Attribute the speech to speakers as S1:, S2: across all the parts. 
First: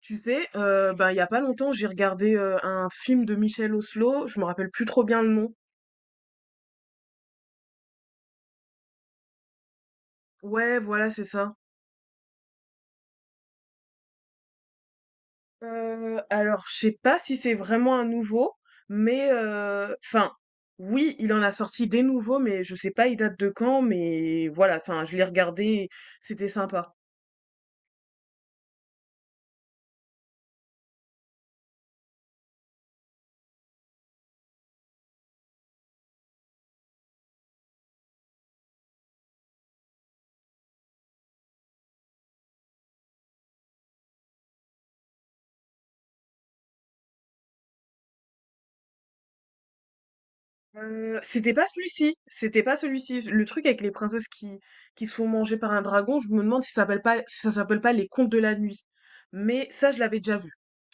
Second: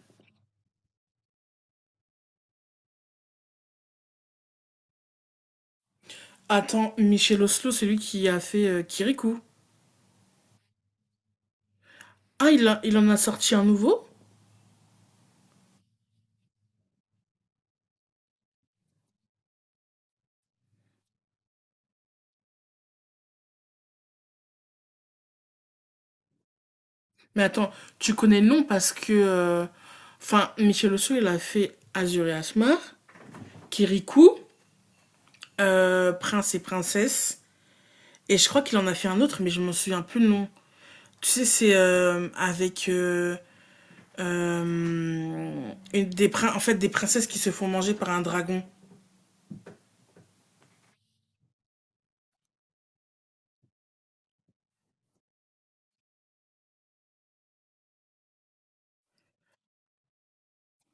S1: Tu sais, ben, il y a pas longtemps, j'ai regardé un film de Michel Oslo, je me rappelle plus trop bien le nom.
S2: Attends, Michel Oslo, c'est lui qui a fait Kirikou.
S1: Ouais, voilà, c'est ça.
S2: Ah, il en a sorti un nouveau?
S1: Alors, je sais pas si c'est vraiment un nouveau, mais enfin, oui, il en a sorti des nouveaux, mais je sais pas, il date de quand, mais voilà, enfin, je l'ai regardé, c'était sympa.
S2: Mais attends, tu connais le nom parce que. Enfin, Michel Oslo, il a fait Azur et Asmar, Kirikou, Prince et Princesse. Et je crois qu'il en a fait un autre, mais je m'en souviens plus le nom. Tu sais, c'est avec. euh, en fait, des princesses qui se font manger par un dragon.
S1: C'était pas celui-ci, c'était pas celui-ci. Le truc avec les princesses qui se font manger par un dragon, je me demande si ça s'appelle pas, si ça s'appelle pas les Contes de la Nuit. Mais ça, je l'avais déjà vu.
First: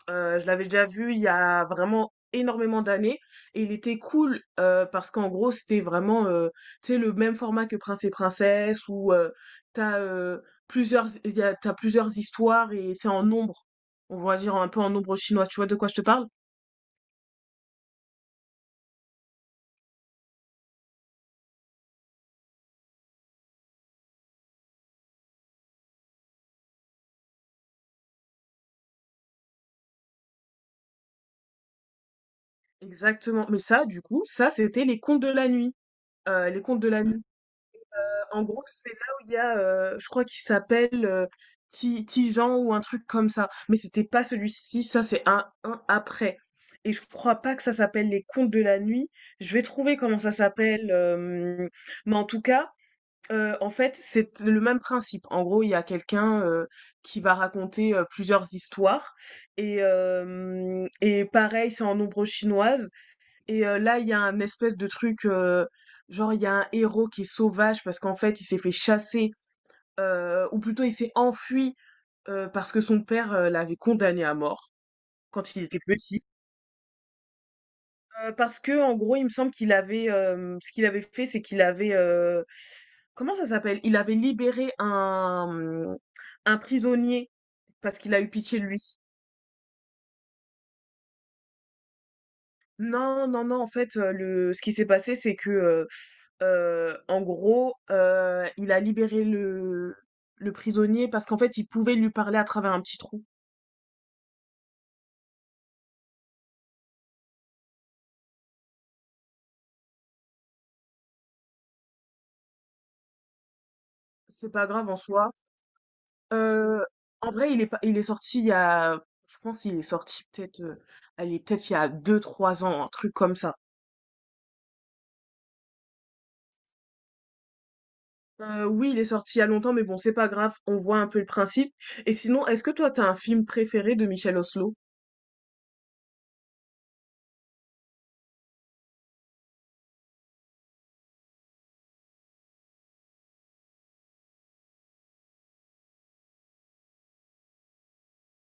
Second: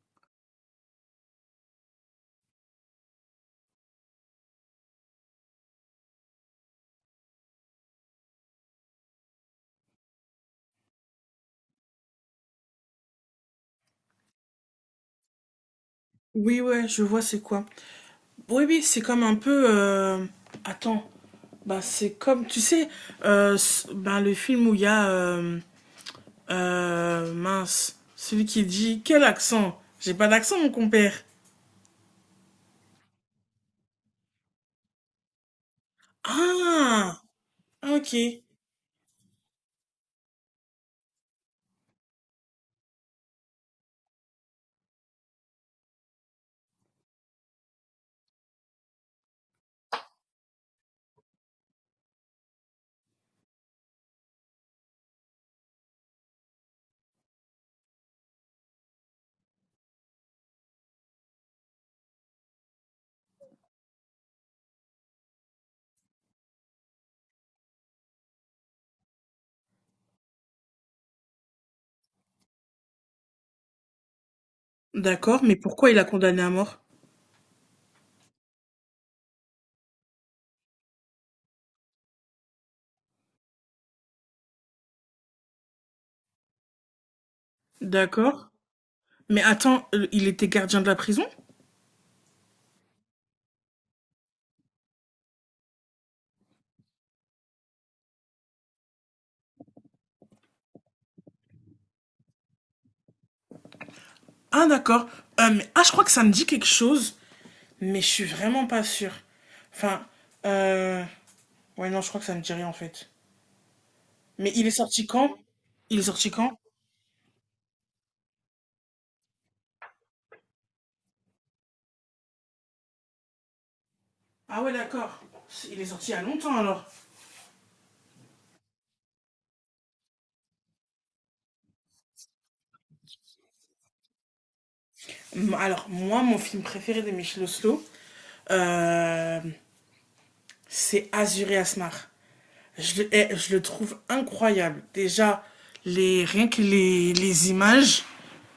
S1: Je l'avais déjà vu il y a vraiment énormément d'années et il était cool parce qu'en gros c'était vraiment tu sais, le même format que Prince et Princesse où t'as plusieurs t'as plusieurs histoires et c'est en nombre, on va dire un peu en nombre chinois. Tu vois de quoi je te parle?
S2: Oui, ouais, je vois c'est quoi. Oui, oui, c'est comme un peu. Attends, bah, c'est comme, tu sais, ben, le film où il y a. Mince, celui qui dit: « Quel accent? J'ai pas d'accent, mon compère. »
S1: Exactement, mais ça, du coup, ça c'était les Contes de la Nuit. Les Contes de la
S2: Ah,
S1: Nuit.
S2: ok.
S1: En gros, c'est là où il y a, je crois qu'il s'appelle, Ti Tijan ou un truc comme ça, mais c'était pas celui-ci, ça c'est un après et je crois pas que ça s'appelle Les Contes de la Nuit. Je vais trouver comment ça s'appelle, mais en tout cas, en fait, c'est le même principe. En gros, il y a quelqu'un, qui va raconter, plusieurs histoires et hem et pareil, c'est en ombre chinoise et là, il y a un espèce de truc, genre il y a un héros qui est sauvage parce qu'en fait il s'est fait chasser, ou plutôt il s'est enfui, parce que son père, l'avait condamné à mort
S2: D'accord, mais
S1: quand il était
S2: pourquoi il a
S1: petit.
S2: condamné à mort?
S1: Parce que, en gros, il me semble qu'il avait, ce qu'il avait fait, c'est qu'il avait, comment ça s'appelle? Il avait libéré un prisonnier parce qu'il a eu
S2: D'accord.
S1: pitié de lui.
S2: Mais attends, il était gardien de la prison?
S1: Non, non, non, en fait, le ce qui s'est passé, c'est que, en gros, il a libéré le prisonnier parce qu'en fait, il pouvait lui parler à travers un petit trou.
S2: Ah, d'accord. Ah, je crois que ça me dit quelque chose, mais je suis vraiment pas sûre. Enfin, euh... ouais, non, je crois que ça me dit rien en fait.
S1: C'est
S2: Mais
S1: pas
S2: il est
S1: grave en
S2: sorti
S1: soi.
S2: quand? Il est sorti quand?
S1: Heu, En vrai, il est pas il est sorti il y a, je pense il est sorti peut-être, allez, peut-être il y a deux, trois ans, un truc comme ça.
S2: Ah ouais, d'accord. Il est sorti il y a longtemps alors.
S1: Oui, il est sorti il y a longtemps, mais bon, c'est pas grave, on voit un peu le principe. Et sinon, est-ce que toi, t'as un film préféré de Michel Oslo?
S2: Alors, moi, mon film préféré de Michel Oslo, euh, c'est Azur et Asmar. Je le trouve incroyable. Déjà, rien que les images.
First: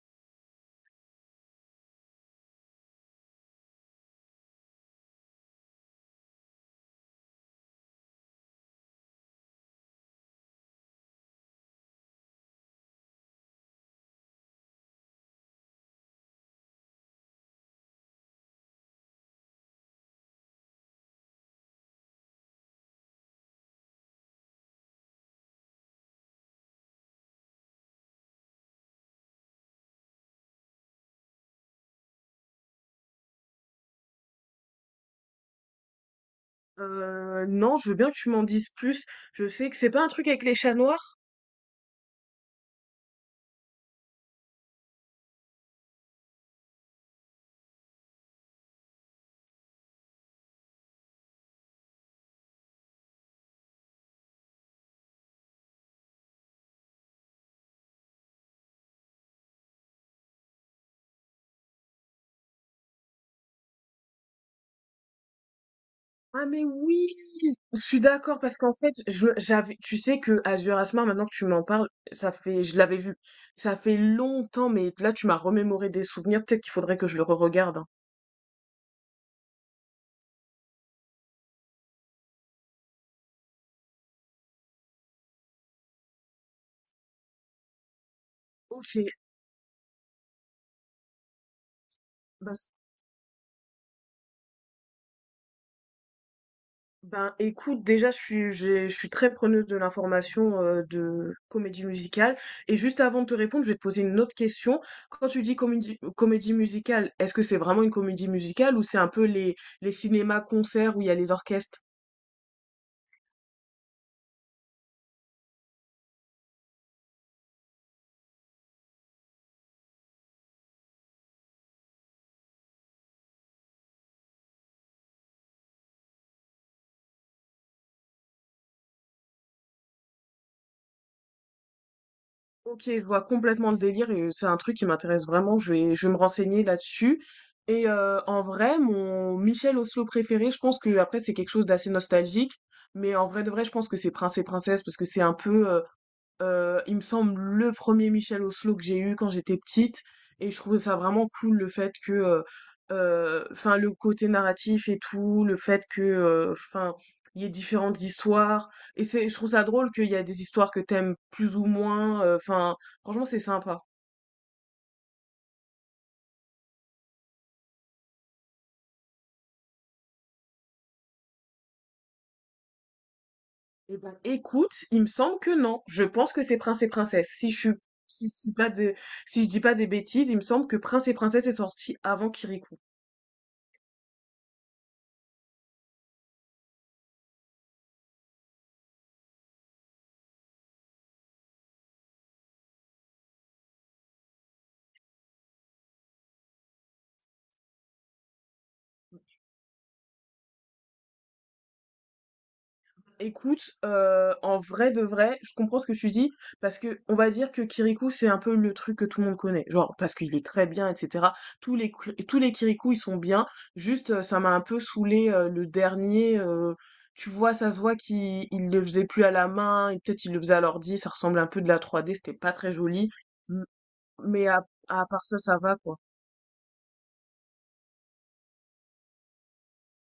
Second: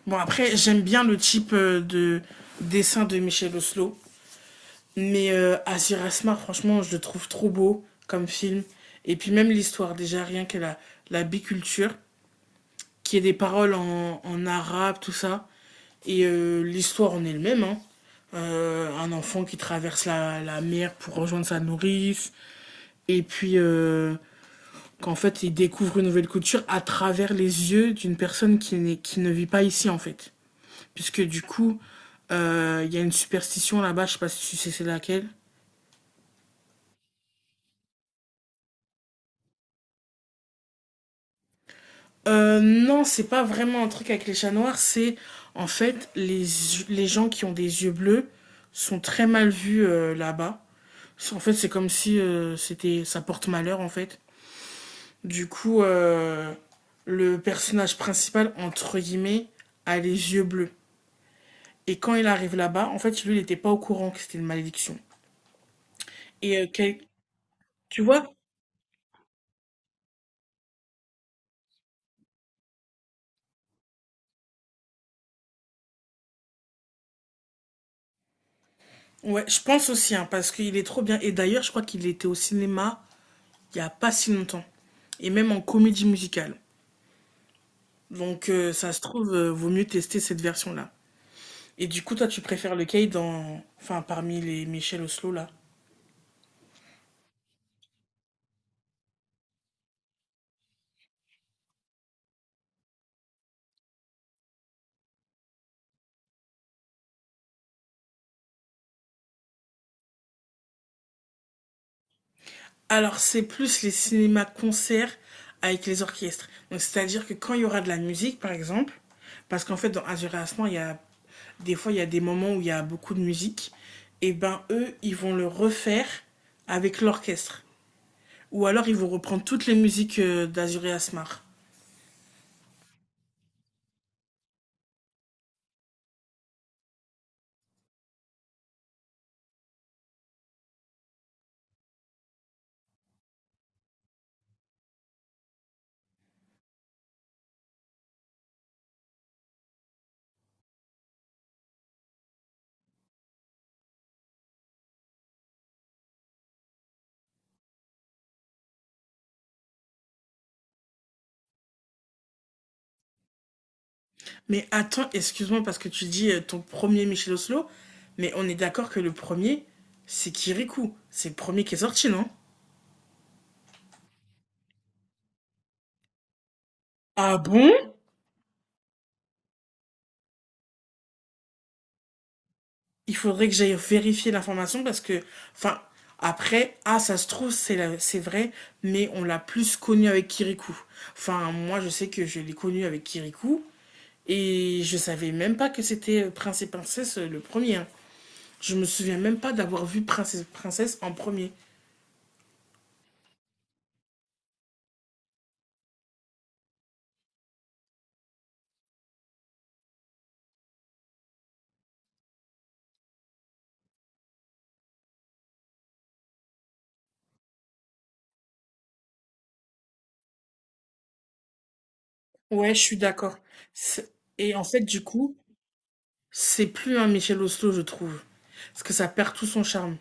S2: Bon, après, j'aime bien le type de dessin de Michel Oslo. Mais Azir Asmar, franchement, je le trouve trop beau comme film. Et puis même l'histoire, déjà, rien que la biculture, qu'il y ait des paroles en arabe, tout ça. Et l'histoire en elle-même, hein. Un enfant qui traverse la mer pour rejoindre sa nourrice, et puis qu'en fait il découvre une nouvelle culture à travers les yeux d'une personne qui ne vit pas ici en fait. Puisque du coup, il y a une superstition là-bas, je sais pas si tu sais c'est laquelle.
S1: Non, je veux bien que tu m'en dises plus. Je sais que c'est pas un truc avec les chats noirs?
S2: Non, c'est pas vraiment un truc avec les chats noirs, c'est en fait les gens qui ont des yeux bleus sont très mal vus là-bas. En fait, c'est comme si c'était, ça porte malheur en fait. Du coup, le personnage principal entre guillemets a les yeux bleus. Et quand il arrive là-bas, en fait, lui, il n'était pas au courant que c'était une malédiction.
S1: Ah
S2: Et
S1: mais oui! Je suis
S2: tu vois,
S1: d'accord parce qu'en fait, je j'avais, tu sais, que Azur Asmar, maintenant que tu m'en parles, ça fait, je l'avais vu. Ça fait longtemps, mais là tu m'as remémoré des souvenirs, peut-être qu'il faudrait que je le re-regarde, hein.
S2: ouais, je pense aussi hein, parce qu'il est trop bien. Et d'ailleurs, je crois qu'il était au cinéma il y a pas si longtemps et même en comédie musicale. Donc ça
S1: OK.
S2: se trouve, vaut mieux tester cette version-là. Et du coup, toi, tu
S1: Ben, c-
S2: préfères lequel dans... enfin, parmi les Michel Oslo, là?
S1: ben, écoute, déjà je suis très preneuse de l'information de comédie musicale et juste avant de te répondre, je vais te poser une autre question. Quand tu dis comédie musicale, est-ce que c'est vraiment une comédie musicale ou c'est un peu les cinémas concerts où il y a les orchestres?
S2: Alors, c'est plus les cinémas-concerts avec les orchestres. Donc, c'est-à-dire que quand il y aura de la musique, par exemple, parce qu'en fait, dans Azur et Asman, il y a... des fois, il y a des moments où il y a beaucoup de musique, et ben, eux, ils vont le refaire avec l'orchestre. Ou alors, ils vont reprendre toutes les musiques d'Azur et Asmar.
S1: OK, je vois complètement le délire et c'est un truc qui m'intéresse vraiment, je vais me renseigner là-dessus et en vrai, mon Michel Oslo préféré, je pense que, après, c'est quelque chose d'assez nostalgique, mais en vrai de vrai, je pense que c'est Prince et Princesse parce que c'est un peu, il me semble le premier Michel Oslo que j'ai eu quand j'étais petite et je trouvais ça vraiment cool, le fait que, enfin, le côté narratif et tout, le fait que, enfin, il y ait différentes histoires et c'est, je trouve ça drôle qu'il y a des histoires que t'aimes plus ou moins, enfin, franchement c'est sympa.
S2: Mais attends, excuse-moi parce que tu dis ton premier Michel Oslo, mais on est d'accord que le premier, c'est Kirikou. C'est le premier qui est sorti, non?
S1: Eh ben écoute, il me semble que non. Je pense que c'est Prince et Princesse.
S2: Ah bon?
S1: Si je dis pas de si je dis pas des bêtises, il me semble que Prince et Princesse est sorti avant Kirikou.
S2: Il faudrait que j'aille vérifier l'information parce que, enfin, après, ah, ça se trouve, c'est vrai, mais on l'a plus connu avec Kirikou. Enfin, moi, je sais que je l'ai connu avec Kirikou et je savais même pas que c'était Prince et Princesse le premier, hein. Je me souviens même pas d'avoir vu Prince et Princesse en premier.
S1: Écoute, en vrai de vrai, je comprends ce que tu dis, parce que on va dire que Kirikou, c'est un peu le truc que tout le monde connaît. Genre, parce qu'il est très bien, et cetera. Tous les Kirikou, ils sont bien. Juste, ça m'a un peu saoulé, le dernier, tu vois, ça se voit qu'il il le faisait plus à la main et peut-être il le faisait à l'ordi, ça ressemble un peu de la 3D, c'était pas très
S2: Ouais, je suis
S1: joli.
S2: d'accord.
S1: M Mais
S2: Et
S1: à
S2: en fait, du
S1: à part
S2: coup,
S1: ça, ça va, quoi.
S2: c'est plus un Michel Oslo, je trouve. Parce que ça perd tout son charme.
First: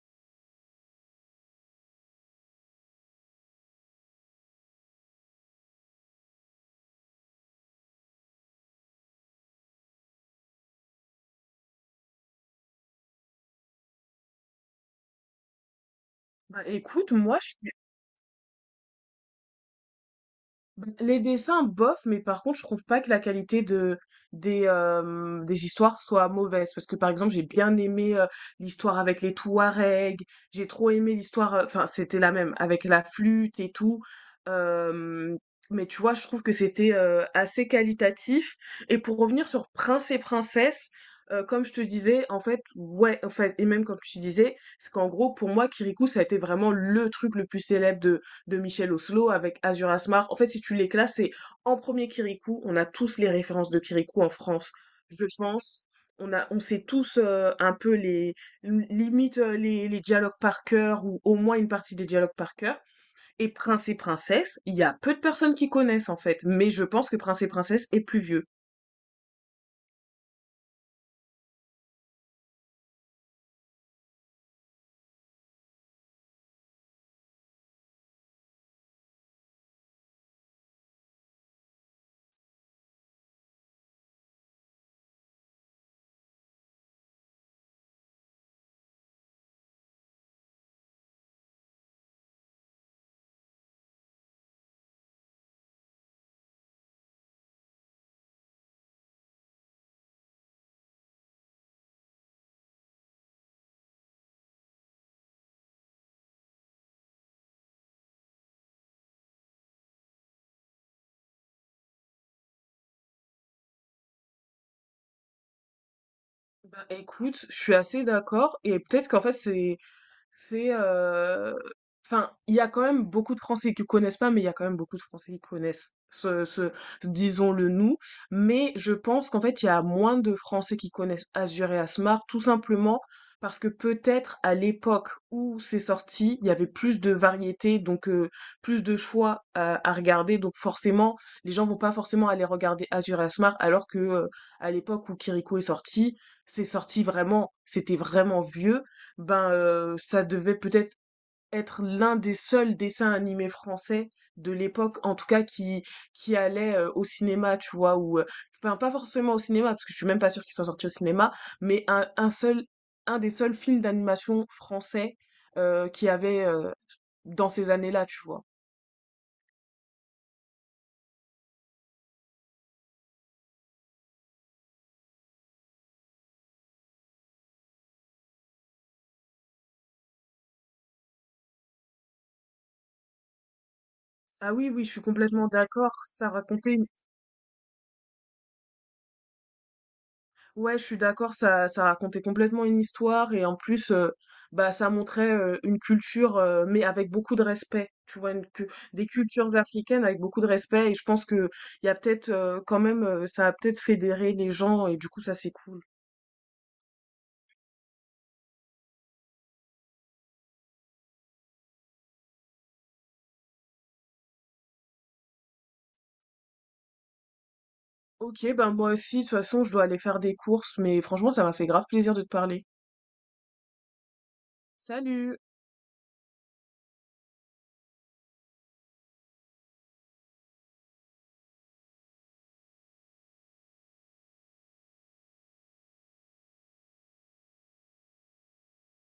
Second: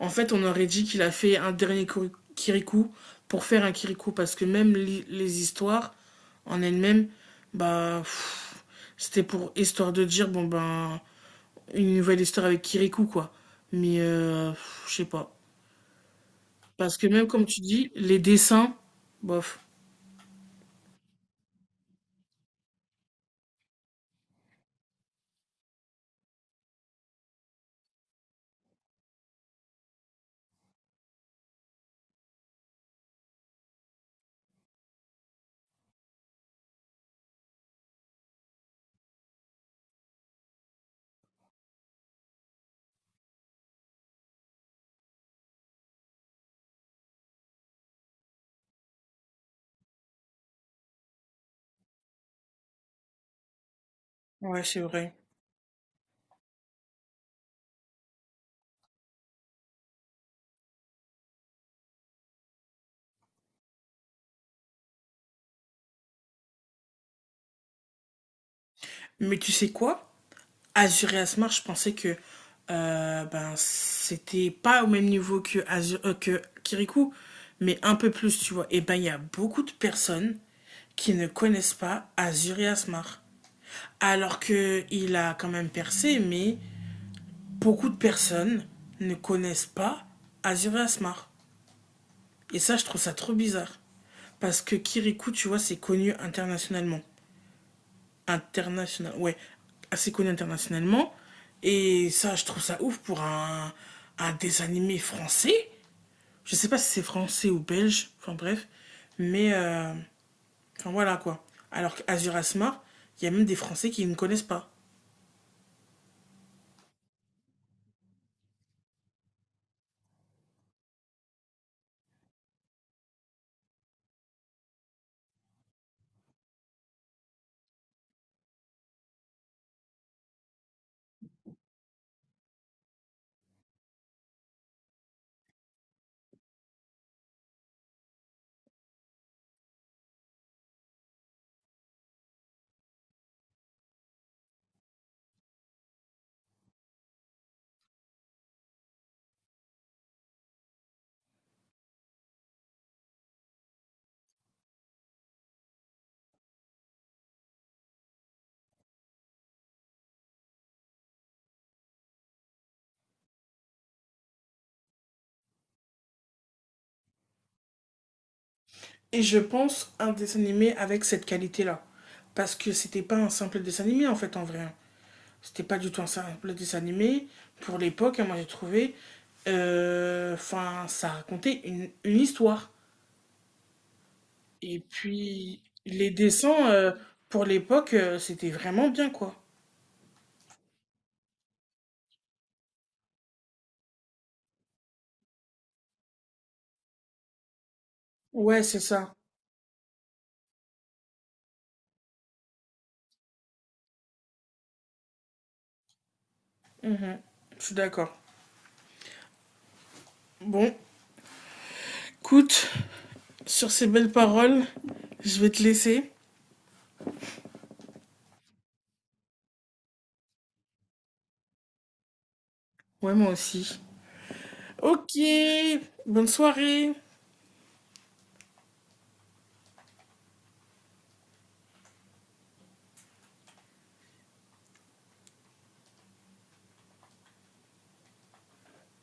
S2: En fait, on aurait dit qu'il a fait un Kirikou pour faire un Kirikou. Parce que les histoires en elles-mêmes, bah, pff, c'était pour histoire de dire, bon, ben, une nouvelle histoire avec Kirikou, quoi. Mais, pff, je sais pas.
S1: Bah,
S2: Parce que
S1: écoute,
S2: même
S1: moi,
S2: comme
S1: je…
S2: tu dis, les dessins, bof.
S1: Bah, les dessins, bof, mais par contre, je trouve pas que la qualité de des histoires soit mauvaise, parce que par exemple, j'ai bien aimé l'histoire avec les Touaregs, j'ai trop aimé l'histoire, enfin, c'était la même avec la flûte et tout. euh, mais tu vois, je trouve que c'était assez qualitatif, et pour revenir sur Prince et Princesse, comme je te disais, en fait, ouais, en fait, et même comme tu disais, c'est qu'en gros, pour moi, Kirikou, ça a été vraiment le truc le plus célèbre de Michel Oslo avec Azur Asmar. En fait, si tu les classes, c'est en premier Kirikou. On a tous les références de Kirikou en
S2: Ouais,
S1: France,
S2: c'est vrai.
S1: je pense. On sait tous, un peu les dialogues par cœur, ou au moins une partie des dialogues par cœur. Et Prince et Princesse, il y a peu de personnes qui connaissent en fait, mais je pense que Prince et Princesse est plus vieux.
S2: Mais tu sais quoi? Azure et Asmar, je pensais que ben, c'était pas au même niveau que, que Kirikou, mais un peu plus, tu vois. Et ben, il y a beaucoup de personnes qui ne connaissent pas Azure et Asmar. Alors que il a quand même percé, mais beaucoup de personnes ne connaissent pas Azure et Asmar. Et ça, je trouve ça trop bizarre. Parce que Kirikou, tu vois, c'est connu internationalement, international, ouais, assez connu internationalement. Et ça, je trouve ça ouf pour un dessin animé français. Je sais pas si c'est français ou belge, enfin bref. Mais, enfin voilà quoi. Alors qu'Azur Asmar, il y a même des Français qui ne connaissent pas.
S1: Bah écoute, je suis assez d'accord et peut-être qu'en fait C'est, heu, enfin, il y a quand même beaucoup de Français qui connaissent pas, mais il y a quand même beaucoup de Français qui connaissent ce, disons-le nous, mais je pense qu'en fait, il y a moins de Français qui connaissent Asur et Asmar, tout simplement parce que peut-être à l'époque où c'est sorti, il y avait plus de variété, donc plus de choix à regarder, donc forcément, les gens vont pas forcément aller regarder Asur et Asmar, alors que, à l'époque où Kiriko est sorti, c'était vraiment vieux, ben ça devait peut-être être l'un des seuls dessins animés français de l'époque, en tout cas qui allait au cinéma, tu vois, ou enfin, pas forcément au cinéma parce que je suis même pas sûre qu'ils soient sortis au cinéma, mais un des seuls films d'animation français, qui avait, dans ces années-là, tu vois.
S2: Et je pense un dessin animé avec cette qualité-là. Parce que c'était pas un simple dessin animé en fait en vrai, hein. C'était pas du tout un simple dessin animé. Pour l'époque, hein, moi j'ai trouvé. Enfin, ça racontait une histoire.
S1: Ah oui,
S2: Et
S1: oui, je suis complètement
S2: puis,
S1: d'accord.
S2: les
S1: Ça
S2: dessins,
S1: racontait…
S2: pour l'époque, c'était vraiment bien, quoi.
S1: Ouais, je suis d'accord, ça racontait complètement une histoire et en plus, bah, ça montrait, une culture, mais avec beaucoup de respect. Tu vois,
S2: Ouais, c'est
S1: des
S2: ça.
S1: cultures africaines avec beaucoup de respect, et je pense que il y a peut-être quand même, ça a peut-être fédéré les gens et du coup, ça c'est cool.
S2: Mhm. Je suis d'accord. Bon, écoute, sur ces belles paroles, je vais te laisser.
S1: Ok, ben moi aussi, de toute façon, je dois aller faire des courses, mais franchement, ça m'a fait grave plaisir de te parler.
S2: Ouais, moi aussi. Ok,
S1: Salut!
S2: bonne soirée.